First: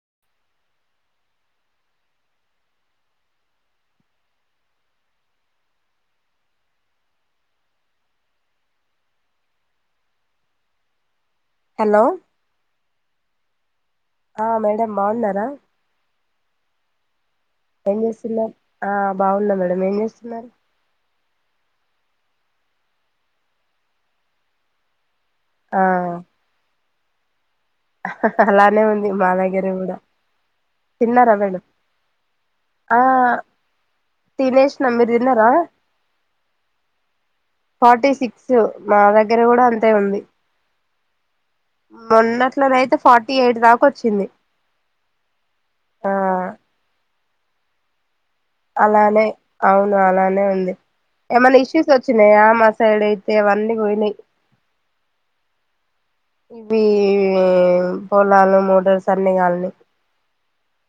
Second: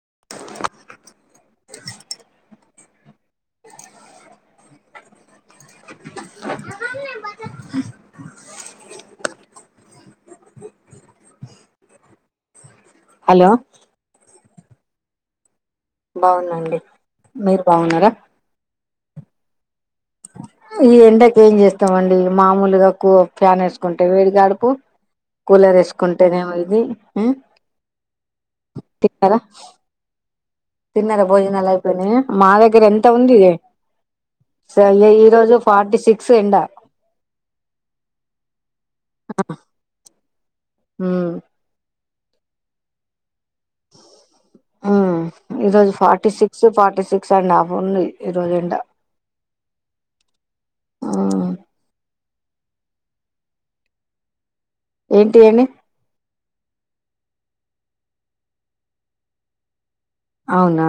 [unintelligible] Hello hello ఆ madam బాగున్నారా బాగుందండి ఏం చేసంద ఆ బాగున్నా మేడం రమేస్తున్నారు ఈ ఎండకి ఏం చేస్తామండి మామూలుగాకు ఫ్యాన్ వేసుకుంటే వేడిగాడుపు కూలర్ ఆ వేసుకుంటేనేమో ఇది హ అలానే ఉంది మా దగ్గర కూడా తిన్నర తిన్నారా మేడం భోజనాలు అయిపోయినాయి మా దగ్గర ఆ ఎంత ఉంది తినేసిన మీరు తిన్నారా ఈరోజు ఫార్టీ సిక్స్ ఎండ ఫార్టీ సిక్స్ మా దగ్గర కూడా అంతే మొన్న తేర్ ఇజు ఆ ఫార్టీ సిక్స్ ఫార్టీ సిక్స్ కుక్కసారి నా బోని అలానే అవును అలానే ఉంది ఉమ్ ఏమైన్నా ఇష్యూస్ వ వ చిన ఆ మా సైడు అయితేవన్నీ పోయినాయి ఏంటి అడి ఇవి పొలాలు మూడలు సన్నగాలిని అవునా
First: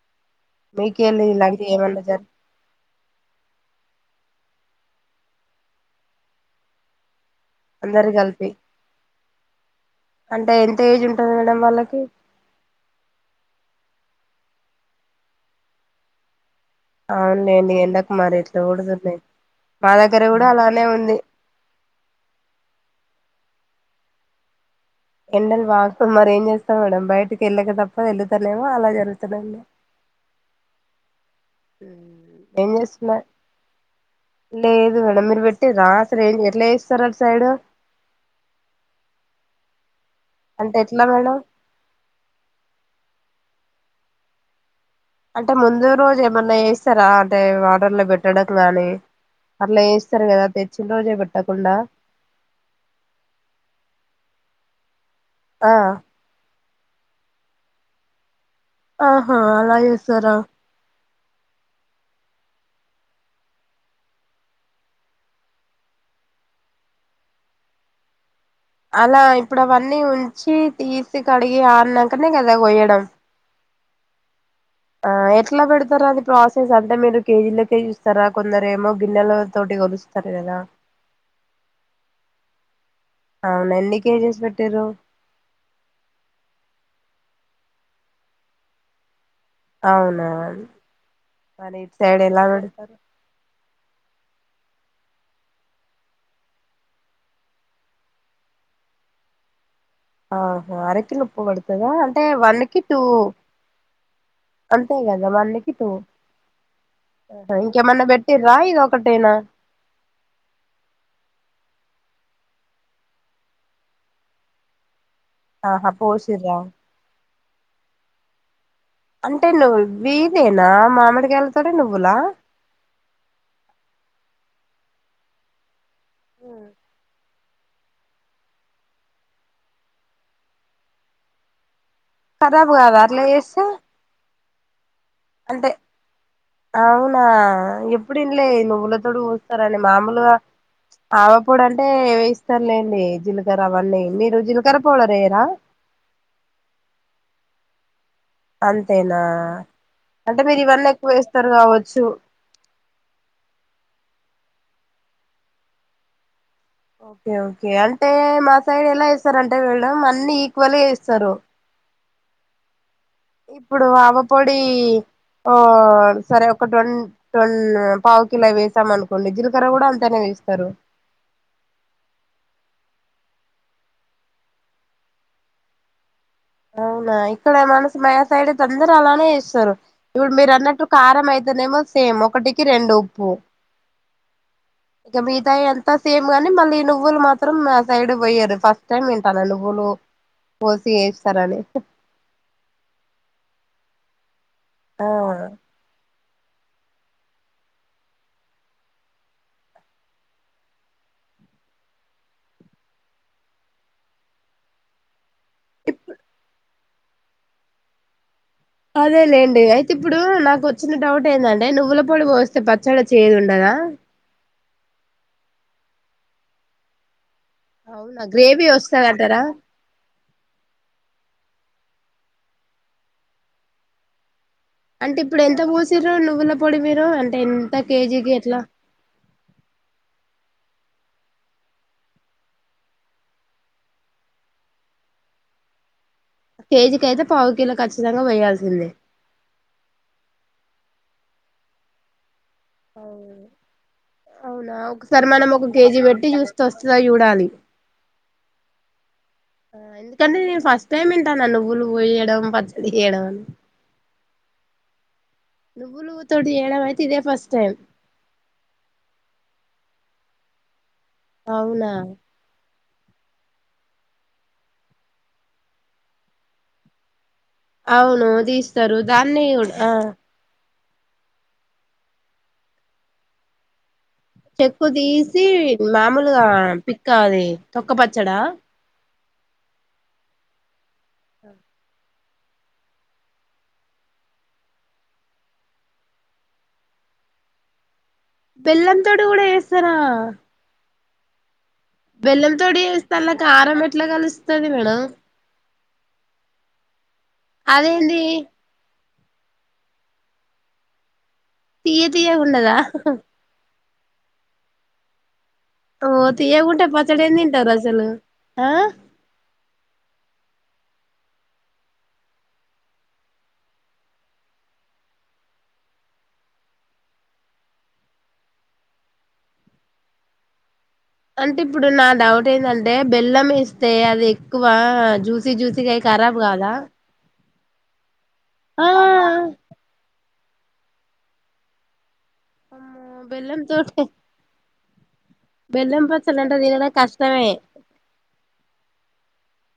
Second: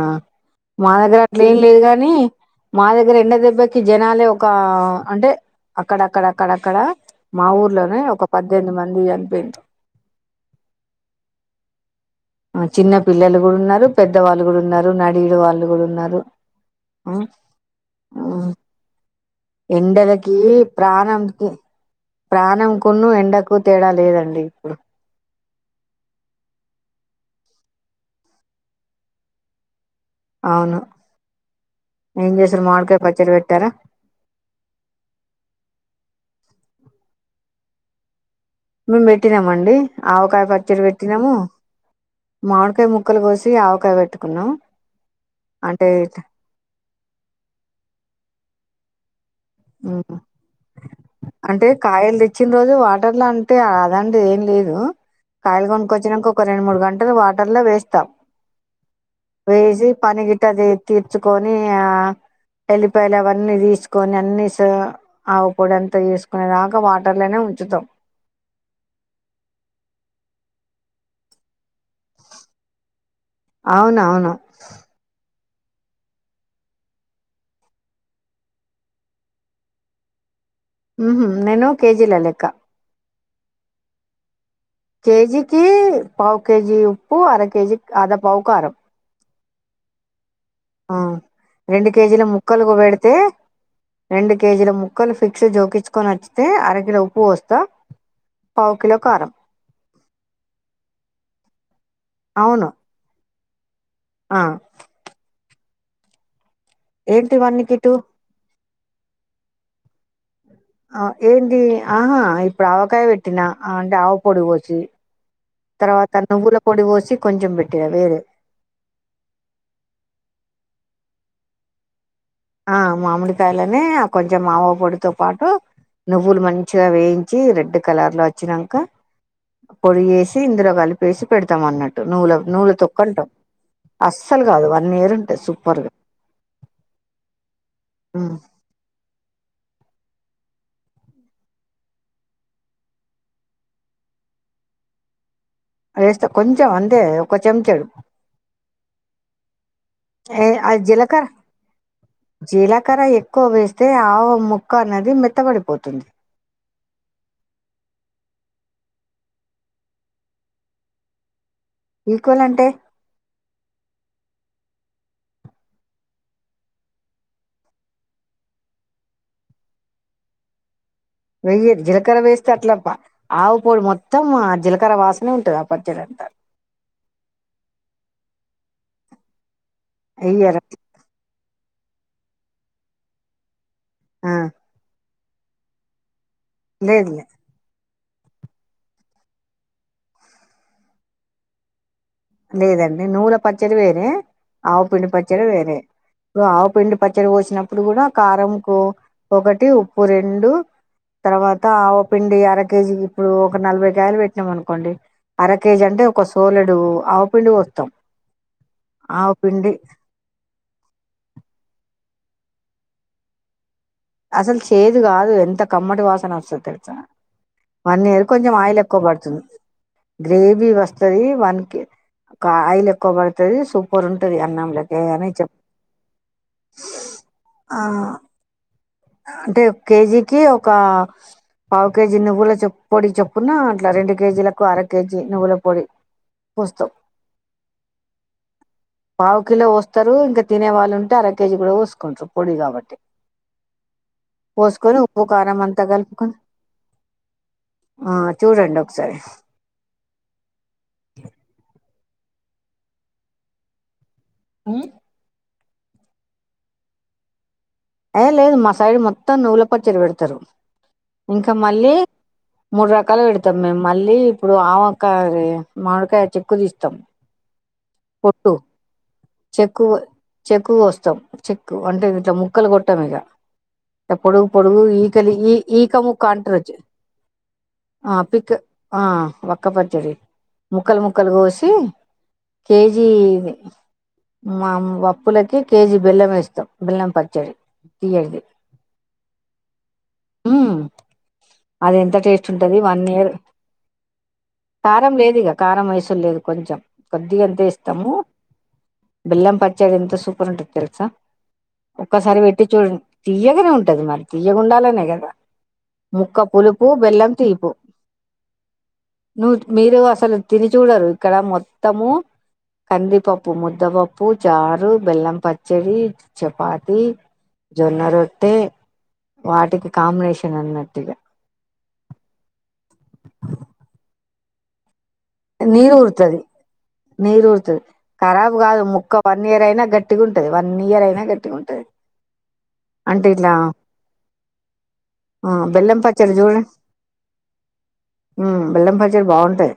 మా దగ్గర అట్లే ఏం ఇలాంటివి లేదు ఏమన్నా కాని జరి మా దగ్గర ద్గర ఎెండో దెబ్బకి జనాలే ఒక అంటే అక్కడక్కడ అక్కడక్కడ అందరి కలిపి చనిపోయిండ్రు అంటే ఎంత ఏజ్ ఉంటుంది మేడం వాళ్ళకి చిన్న పిల్లలు కూడా ఉన్నారు పెద్దవాళ్ళు కూడా ఉన్నారు నడయుడు వాళ్ళు కూడా ఉన్నారు అవునులేండి ఎండకు మరి ఎట్లా కొడుతున్నాయి మా దగ్గర ఎండలకి కూడా అలానే ఉంది ప్రాణంకి ప్రాణం కొన్ని ఎండకు ఎక్కువ తేడా లేదండి ఇప్పుడు ఎండలు వాస్త మరి ఏం చేస్తాం మేడం బయటకి వెళ్ళక తప్ప వెళతాలేమో అలా జరుగుతున్నాండి అవును చేసారు ఏం మామిడికాయ చేస్తునారు పచ్చడి పెట్టారా లేదు మేడం మీరు పెట్టిరా శ్రేణ ఎట్ల చేస్తారు అటు సైడ్ మేము పెట్టినామండి ఆవకాయ అంటే పచ్చడి ఎట్లా పెట్టినాము మేడం మామిడికాయ ముక్కలు కోస తి ఆవకాయ పెట్టుకున్నాం అంటే ముందు రోజు ఏమన్నా వేస్తారా అంటే వాటర్ లో పెట్టడం గాని అట్లా హ్మ్ చేస్తారు కదా తెచ్చిన రోజే అంటే పెట్టకుండా కాయలు తెచ్చిన రోజు వాటర్లో అంటే అదండి ఏం లేదు హలో కాయలు ఆ కొనుకోచ్చినాకా ఒక్కోల్ రెండు మూడు గంటలు వాటర్ లో వేస్తా ఆహా అలా చేస్తారా తెచ్చుకొని ఆ ఎల్లిపాయలు అవన్నీ తీసుకొని అన్ని బస్ ఆవు పొడి అంత చేసుకునే దాకా వాటర్లోనే ఉంచుతాం అలా ఇప్పుడు అవన్నీ ఉంచి తీసి కడిగి ఆరిన్నాకనే కదా కోయడం అవునవును ఆ ఎట్లా పెడతారా అది ప్రాసెస్ అంటే మీరు కేజీలోకే చూస్తారా కొందరు ఏమో గిన్నెల తోటి కలుస్తారు కదా హ్మ్ నేను కేజీల లెక్క అవున ఎన్ని కేజెస్ పెట్ కేజికి పావు కేజీ పూ అర కేజీ అదా పవు కారం అవునా ఆ మరి రెండు ఇటు సైడ్ కేజీల ఎలా ముక్కలులకు పెడతారు పెడితే రెండు కేజీల ముక్కలు ఫిక్స్ జోకించుకొని నచ్చితే అరకిలో ఉప్పు వస్తా పావు కిలో కారం ఆహ అరకిన ఉప్పు కొడు కదా అంటే వన్ అవును. కి టూ ఆ! అంతాే కదా మ అన్ని ఏంటి ఇంకె మొన్న పెట్టరా ఇది ఒకట్టేనా ఆ ఏంటి ఆహా ఇప్పుడు ఆవకాయ పెట్టినా అంటే ఆవ పొడు కోచ్చి ఆహా తర్వాత పోసిర్రా నువ్వుల పొడి పోసి కొంచం పెట్టర వేరు అంటే నువ్వు వీదేనా మామడి గయల తడే నువ్వులా ఆ మామిడికాయలని కొంచెం మావ పొడితో పాటు నువ్వులు మనించిగా వేయి వచ్చి రెడ్ కలర్ లో వచ్చాక పొడి వేసి ఇందులో కలిపేసి పెడతాం అన్నట్టు నూల నూల ఖరాబ్ కాదా అట్లా తొక్కంటాం చేస్తే అ సల్ కాదు నేరుంట సూపర్గా ఎప్పుడుంలే నువ్వుల తోడు పోస్తారని మామూలుగా ఆవపూడ అంటే వేయిస్తారులేండి జీలకర్ర అవన్నీ మీరు జీలకర్ర పూడ రేరా అేస్తా కొంచెం అంతే ఒక చెంచడు అంతేనా అంటే ఏ మీరు ఇవన్నీ ఎక్కువ జీలకర వేస్తారు కావచ్చు జీలకర ఎక్కువ వేస్తే ఆ ముొక్క అన్నది మెత్తబడిపోతుంది ఓకే ఓకే అంటే మా సైడ్ ఎలా ఇస్తారంటే వెళ్డం అన్ని ఈక్వల్గా చేస్తారు బిల్కువల్ అంటే ఇప్పుడు ఆవపొడి ఓ సరే ఒక ట్న్ న్ పావు కిలోవి వేసాం అనుకోండి జీలకర్ర కూడా అంతానే వేస్తారు వెయ్యదు జీలకర్ర వేస్తే అట్ల ఆవుపొడి మొత్తం ఆ జీలకర్ర వాసనే ఉంటుది ఆ పచ్చడి అంతారు అవునా ఇక్కడే మనసు మా సైడ్ త అందర అలానే చేస్తారు ఇవ మీరు వెయ్యరు అన్నట్టుకు ఆరామయిది అదనేమో సేమ్ ఒకటికి రెండు ఉప్పు ఆ ఇక బీదాయి ఎంత సేఫ్ కానీ మళ్ళీ లేదు నువ్వులు లే- మాత్రం సైడ్ పోయారు ఫస్ట్ టైమ్ వింటాాల నువ్వులు పోసిేసి తారే లేదండి నూల పచ్చడి వేరే ఆ పిండి పచ్చడి వేరే ఇప్పుడు ఆవపిండి పచ్చడి పోసినప్పుడు కూడా కారం కు ఒకటి ఉప్పు రెండు, తర్వాత ఆవపిండి అర కేేజీ ఇప్పుడు ఒక నలభై కాయలు పెట్టినాం అనుకోండి, అర కేేజీ అంటే ఒక సోలేడు ఆవుపిండి పొస్తాం అదేలేండి అయితే ఇప్పుడు నాకు వచ్చిన డౌట్ ఏందంటే నువ్వుల ఇప్పుడు పోస్తే పచ్చడి చేయదు ఉండదా అసలు చేదు కాదు ఎంత కమ్మటి వాసన వస్తది తెలుస వన్ అవునా ఇయర్ కొంచెం గ్రేవీ ఆయిల్ ఎక్కువ వస్తదంటారా పడుతుంది గ్రేవీ వస్తది వన్ కే ఒక ఆయిల్ ఎక్కువ పడుతది సూపర్ ఉంటది అన్నంలకే అంటే అని ఇప్పుడు చెప్ ఎంత పోసిరు నువ్వుల పొడి మీరు అంటే ఎంత ఆ కేజీకి ఎట్లా అంటే ఒక కేజీకి ఒక పావు కేజీ నువ్వుల చే పొడి చొప్పున అట్లా రెండు కేజీలకు అర కేజీ నువ్వుల పొడి పోస్తాం కేజీకియితే పావు కిలో ఖచ్చితంగా వేయాల్సిందే పావు కిలో పోస్తారు ఇంకా తినే వాళ్ళుంటే అర కేజీ కూడా పోసుకుంట్రు పొడి కాబటి అవునా ఒకసారి మనం ఒక కేజీ పెట్టి కలుపుకొని చూస్త వస్తుందా చూడాలి డి ఒకసారి ఎందుకంటే నేను ఫస్ట్ టైమ్ వింటా నా నువ్వులు కోయడం పచ్చడిడం మ్ నువ్వులు తోటి చేయడం ఐతే ఇదే ఫస్ట్ టైం ఏ లేదు మా సైడ్ మొత్తం నువ్వుల పచ్చడి పెడుతారు ఇంక అవునా మళ్ళీ మూడు రకాలు పెడుతాం మేం మళ్ళీ ఇప్పుడు ఆమకాయ్ ది మామిడికాయ చెక్కు తీస్తాం అవును పొట్టు తీస్తారు దాన్ని కూడా చెక్కు ఆ చెక్కు కోస్ తం చెక్కు అంటే ఇట్లా ముక్కలు కొట్టాం ఇగ త పొడుగు పొడుగు చెక్కు ఈకలి తీసి ఈ ఈకముక్క మామూలుగా అంటరు జు పిక్క అది తొక్క ఆ పచ్చడా పిక్ ఆ వొక్క పచ్చడి ముక్కలు ముక్కలు కోసి కేెజీ మా వప్పులకి కేజీ బెల్లం ఏస్తాం బెల్లం పచ్చడి తీయటిది బెల్లంతోటి కూడా ఏస్తరా ఉమ్ అది ఎంత టేస్ట్ ఉంటది వన్ ఇయర్ అలా కారం ఎట్లా కలుస్తది మేడం కారం లేదు ఇగ కారం వేసుడు లేదు కొంచెం కొద్దిగా అంతే ఏస్తాము అదేంది బెల్లం పచ్చడి ఎంత సూపర్ ఉంటది తెలుసా తీయ ఒక్కసారి తీయగా వేట్టి ఉండదా చూడు తియ్యగనే ఉన్ టది మరి తియ్యగుండాలనే కదా ఓ ముక్క పులుపు తీయకుంటే పచ్చడి బెల్లం ఏం తీపు తింటారు అసలు ఆ న్ మీరు అసలు తిని చూడరు ఇక్కడ మొత్తము కందిపప్పు మ పెద్దపప్పు చారు బెల్లం పచ్చడి, చపాతి, జొన్న రొట్టె, వాటికి కాంబినేషన్ అన్నట్టు అంటే ఇప్పుడు నా డౌట్ ఏంటంటే బెల్లం వేస్తే అది ఎక్కువ జ్యూసి జ్యూసీ కరాబ్ కదా తె కరాబ్ కాదు ముక్క వన్ ఇయర్ అయినా గట్టిగం వన్ ఇయర్ అయినా కట్టి ఉంటది అ అంటే ఇట్లా బెల్లం తోటే బెల్లం పచలు పచ్చడి చుడ అంటే తినడం కష్టమే మ్ బెల్లం ళ్ళు బాగుంటాయి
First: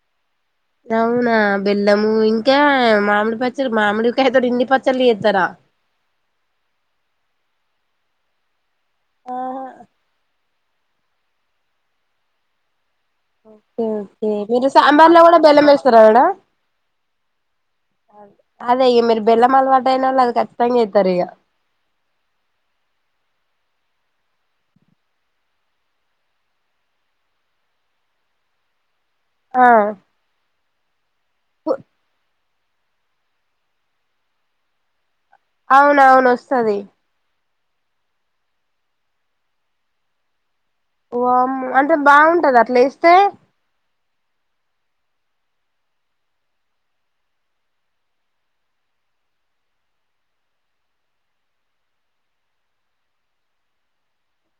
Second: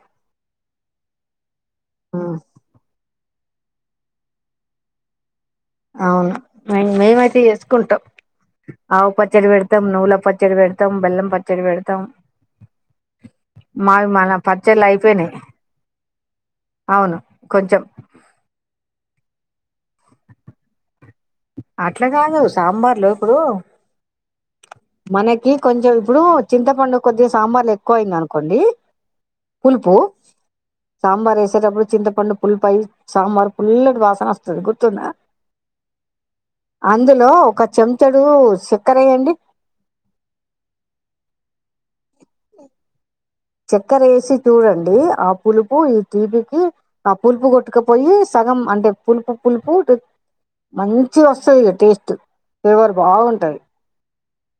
అవునా బెల్లము ఇంకా మామిడి పచ్ [unintelligible] మామిడి కాయ్ తోటి ఇన్ పచ్చళ్ళు చేతర అవును మేం మేముయితే చేసుకుంటాం అవ పచ్చరి పెడతమ్ ఓకే నువులా ప పచ్చడి పెడుతాం బెలం పచ్చడి పెడతాం ఒకే మావి ఒకే మన మీరు పచ్చళ్ళు సాంబార్ లో అయిపోయినాయి కూడా బెల్లం వేస్తారా మేడం అవును కొంచెం ఆహా వేయం బెల్లం అలవటయిన అది కచ్చతింగ అట్లా కాదు సాంబార్లు ఇప్పుడు మనకి కొంచెం ఇప్పుడు చింతపండు కొద్దిగా సాంబార్లు ఎక్కువ అయింది అనుకోండి ఆ పులుపు సాంబార్ వేసే టప్పుడు చింత పుండు ఫుల్ పై సాంబార్ ఫుల్ వాసన వస్తాది గుర్తుందా అవునవును వస్తది అందులో ఒక చెంచడు సక్కరా వేయండి వామ్మో అం తే బాగుంటదా అట్లా వేస్తే చక్కర వేసి చూడండి ఆ పులుపు ఈ తీపికి ఆ పులుపు కొట్టుకపోయి సగం అంటే పులుపు పులుపు మంచిగా వస్తది ఇగ టేస్ట్ ఫ్లేవర్ బాగుంటది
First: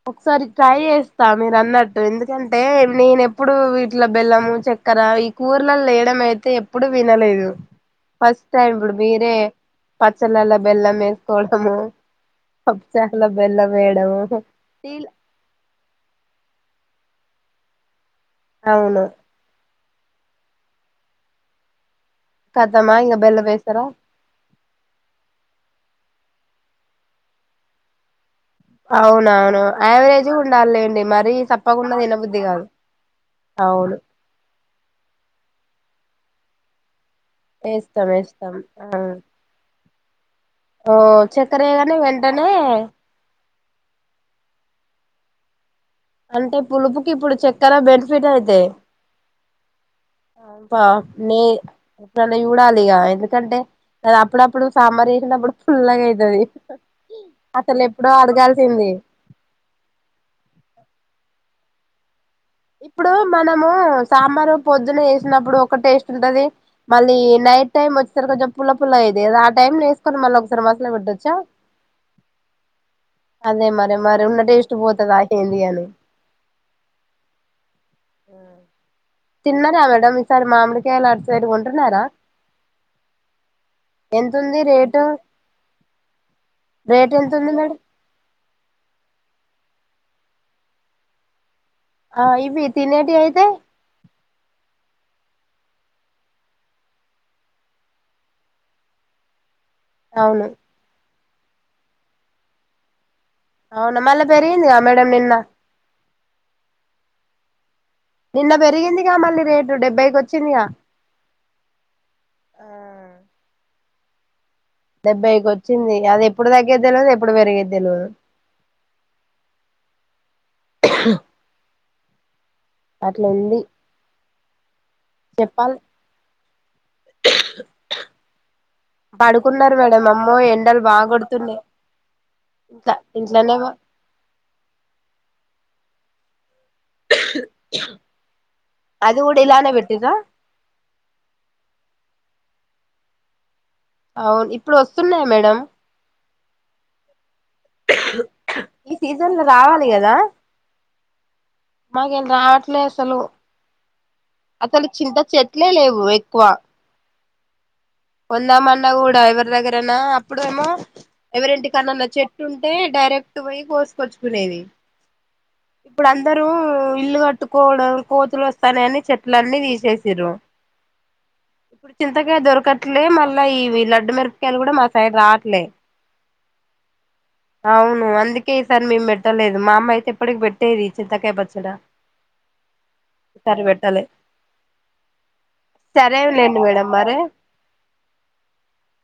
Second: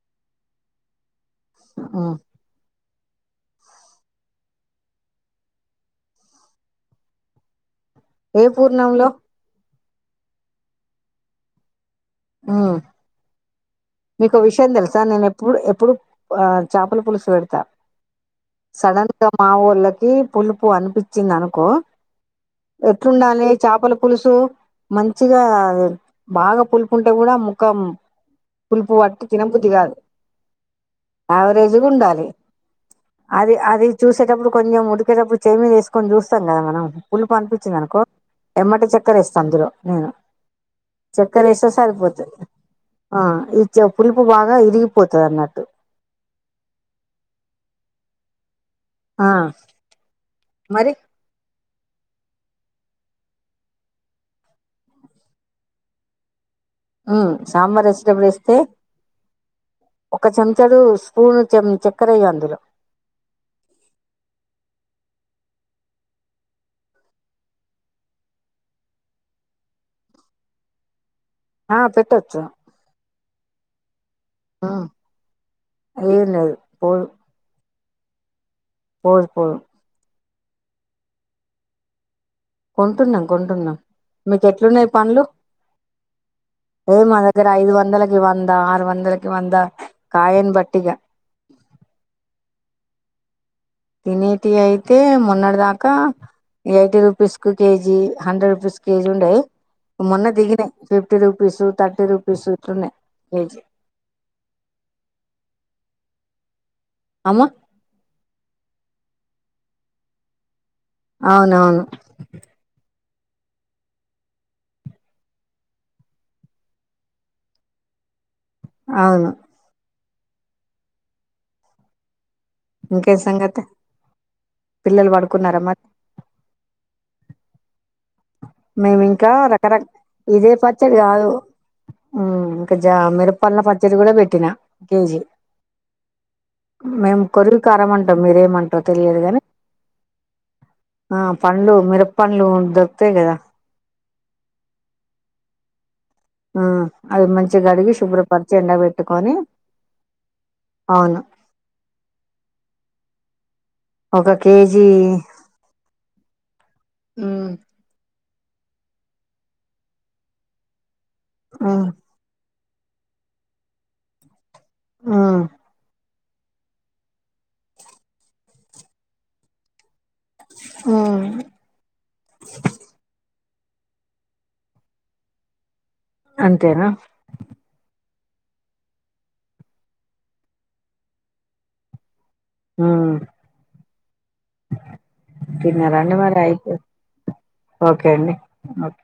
ఒకసారి ట్రై చేస్ తాను మీరు అన్నట్టు ఉమ్. ఎందుకంటే నేనెప్పుడు వీటిలో బెల్లము చక్కెర ఈ కూరల లో వేయడం అయితే ఎప్పుడు వినలేదు ఏ ఫస్ట్ టైం ఇప్పుడు పూర్ణంలో మీరే పచ్చ నల్ల బెల్లం వేసుకోవడము ఉమ్. పప్పుచార్ల బెల్లం వేయడం సా నేనెప్పుడు ఎప్పుడు ప ఆ చాపల పులుసు పెడతా అవును సడన్ గా మావోల్లక్ పులుపు అనిపిచ్చిందనుకో కథమా ఇంక బెల్లం ఎట్లుండాలే వేస్తారా చాపల పులుసు మంచిగా బాగా పులుపుంటే కూడా ముఖం పులుపు పట్టి అవునవును తినబుద్ధిగాదు యావరేజ్ ఉండాలిలేండి మరీ సప్పకుండా యావరేజ్గుండాలి. తినబుద్ధి కాదు అది అది అవును చూసేటప్పుడు కొంచెం ఉడికేటప్పుడు చెయి మీదేస్ కొన్ని చూస్తాం కదా మనం పుల్లుపనిపించిందనుకో వేస్తాం వేస్తాం ఎమ్మటే ఆ చెక్కరేస్త అందులో అ [inaudible] ఓ చెక్కరేయాగానే వెంటనే ఇచ్చ పులుపు బాగా ఇరిగిపోతదన్నట్టు అంటే పులుపుకి ఇప్పుడు చెక్కర బెనిఫిట్ అయితే ఆ బ మరి నే అప్పుడల్ల చూడాలిగ ఎందుకంటే అది అప్పుడప్పుడు సాంబార్ చేసినప్పుడు పుల్లగయితది ఉమ్ సాంబార్ చేసెటప్పుడు వేస్తే ఒక చెంచడు స్పూన్ చెం చెక్కరెయ్యాలి ఇప్పుడు మనము సాంబారు పొద్ ద్దున చేసినప్పుడు ఒక టేస్ట్ ఉంటది. మళ్ళీ నైట్ టైం వచ్చేసరి కొంచెం పుల్ల పుల్లగైద్ది కదా ఆ టైం ల వేసుకొని మళ్ళొకసారి మసలపెట్టొ ఆ పెట్టొచ్చు అదే మర్ మరె ఉన్న టేస్ట్ ఉమ్ పోతదా ఏంది అని ఏం లేదు పోదు ఆ పోదు [inaudible] పోదు తిన్నరా మేడం ఈసారి మామిడికాయలు అటు సైడ్ కొంటున్నారా కొంటున్నాం కొంటున్నాం మీకు ఎంతుంది ఎట్లున్నాయి రేటు పండ్లు. ఏ రేట్ మా దగ్గర ఎంతుంది ఐదు మేడం వందలకి వం ద ఆరు వందలకి వంద కాయన్ బట్టిగా ఆ ఇవి తినేటి అయితే తినేటి అయితే మొన్నటి దాకా ఎయిటీ రూపీస్ కు కేజీ హండ్రెడ్ రూపీస్ కేజీ ఉండే మొన్న అవును దిగినయి fifty rupees thirty rupees ఇట్టున్నాయ్ అవునా మళ్ళా పెరిగిందిగా మేడం నిన్న, అమ్మ నిన్న పెరిగిందిగా మళ్ళీ రేటు డెబ్బైకి వచ్చిందిగా, అవునవును ఆ డెబ్బైకి వచ్చింది అది ఎప్పుడు. తగ్గే తెల్వద్ ఎప్పుడు పెరిగేది తెలివదు, అవును ఇంకా ఎ అట్లా ఉంది సంగతి, పిల్లలు పడుకున్నార చెప్పాలి మరి, [unintelligible] మేమి ఇంకా పడుకున్నారు రకరక. మేడం అమ్మో ఇదే ఎండలు పచ్చడి బాగా కాదు కొడుతున్నాయి ఇంకా ఇంట్లా జ మిరప ఇంట్లోనే పండ్ల పచ్చడి కూడా పెట్టినా కేజీ, మేము కొరివి కారంమంటాం మీరేమంటారో అది తెలియదు కూడా గాని, ఇలానే పెట్టిర్రా ఆ పండ్లు మిర పండ్లు దొరుకుతాయిగా కదా, అవును ఇప్పుడు వస్తున్నాయి మేడమ్, ఊ అది మంచి, ఈ సీజన్ లో రావాలి కదా అవును మాకేం రావట్లే అసలు ఒక కేజీ అసలు చింత చెట్లే లేవు ఎక్కువ ఊ కొందామాన్నకుడ ఎవర దగ్గరనా అప్పుడు ఏమో, ఎవరి ఇంటి మ్మ్ కన్నా చెట్టు ఉంటే, అంటే డైరెక్ట్ పోయి కోసుకొచ్చుకునేది, ఆ ఇప్పుడు అందరూ. ఇల్లు కట్టుకోవడం కోతులు వస్తానేయని చెట్లన్నీ తీసేసి, తీసిరు మ్మ్ చింతకాయ దొరకట్లే మళ్ళీ, ఇవి లడ్డు మిరపకాయలు కూడా మా సైడ్ రావట్లే, అంతేనా అవును అందుకే ఈసారి మేము. పెట్టలేదు మా అమ్మ అయితే ఎప్పటికి పెట్టేది చింతకాయ పచ్చడా, మ్మ్ ఈసారి పెట్టాలే, తిన్నారా అండి సరే వేర లేండి అయితే మేడం మరి ఓకే అండి ఓకే,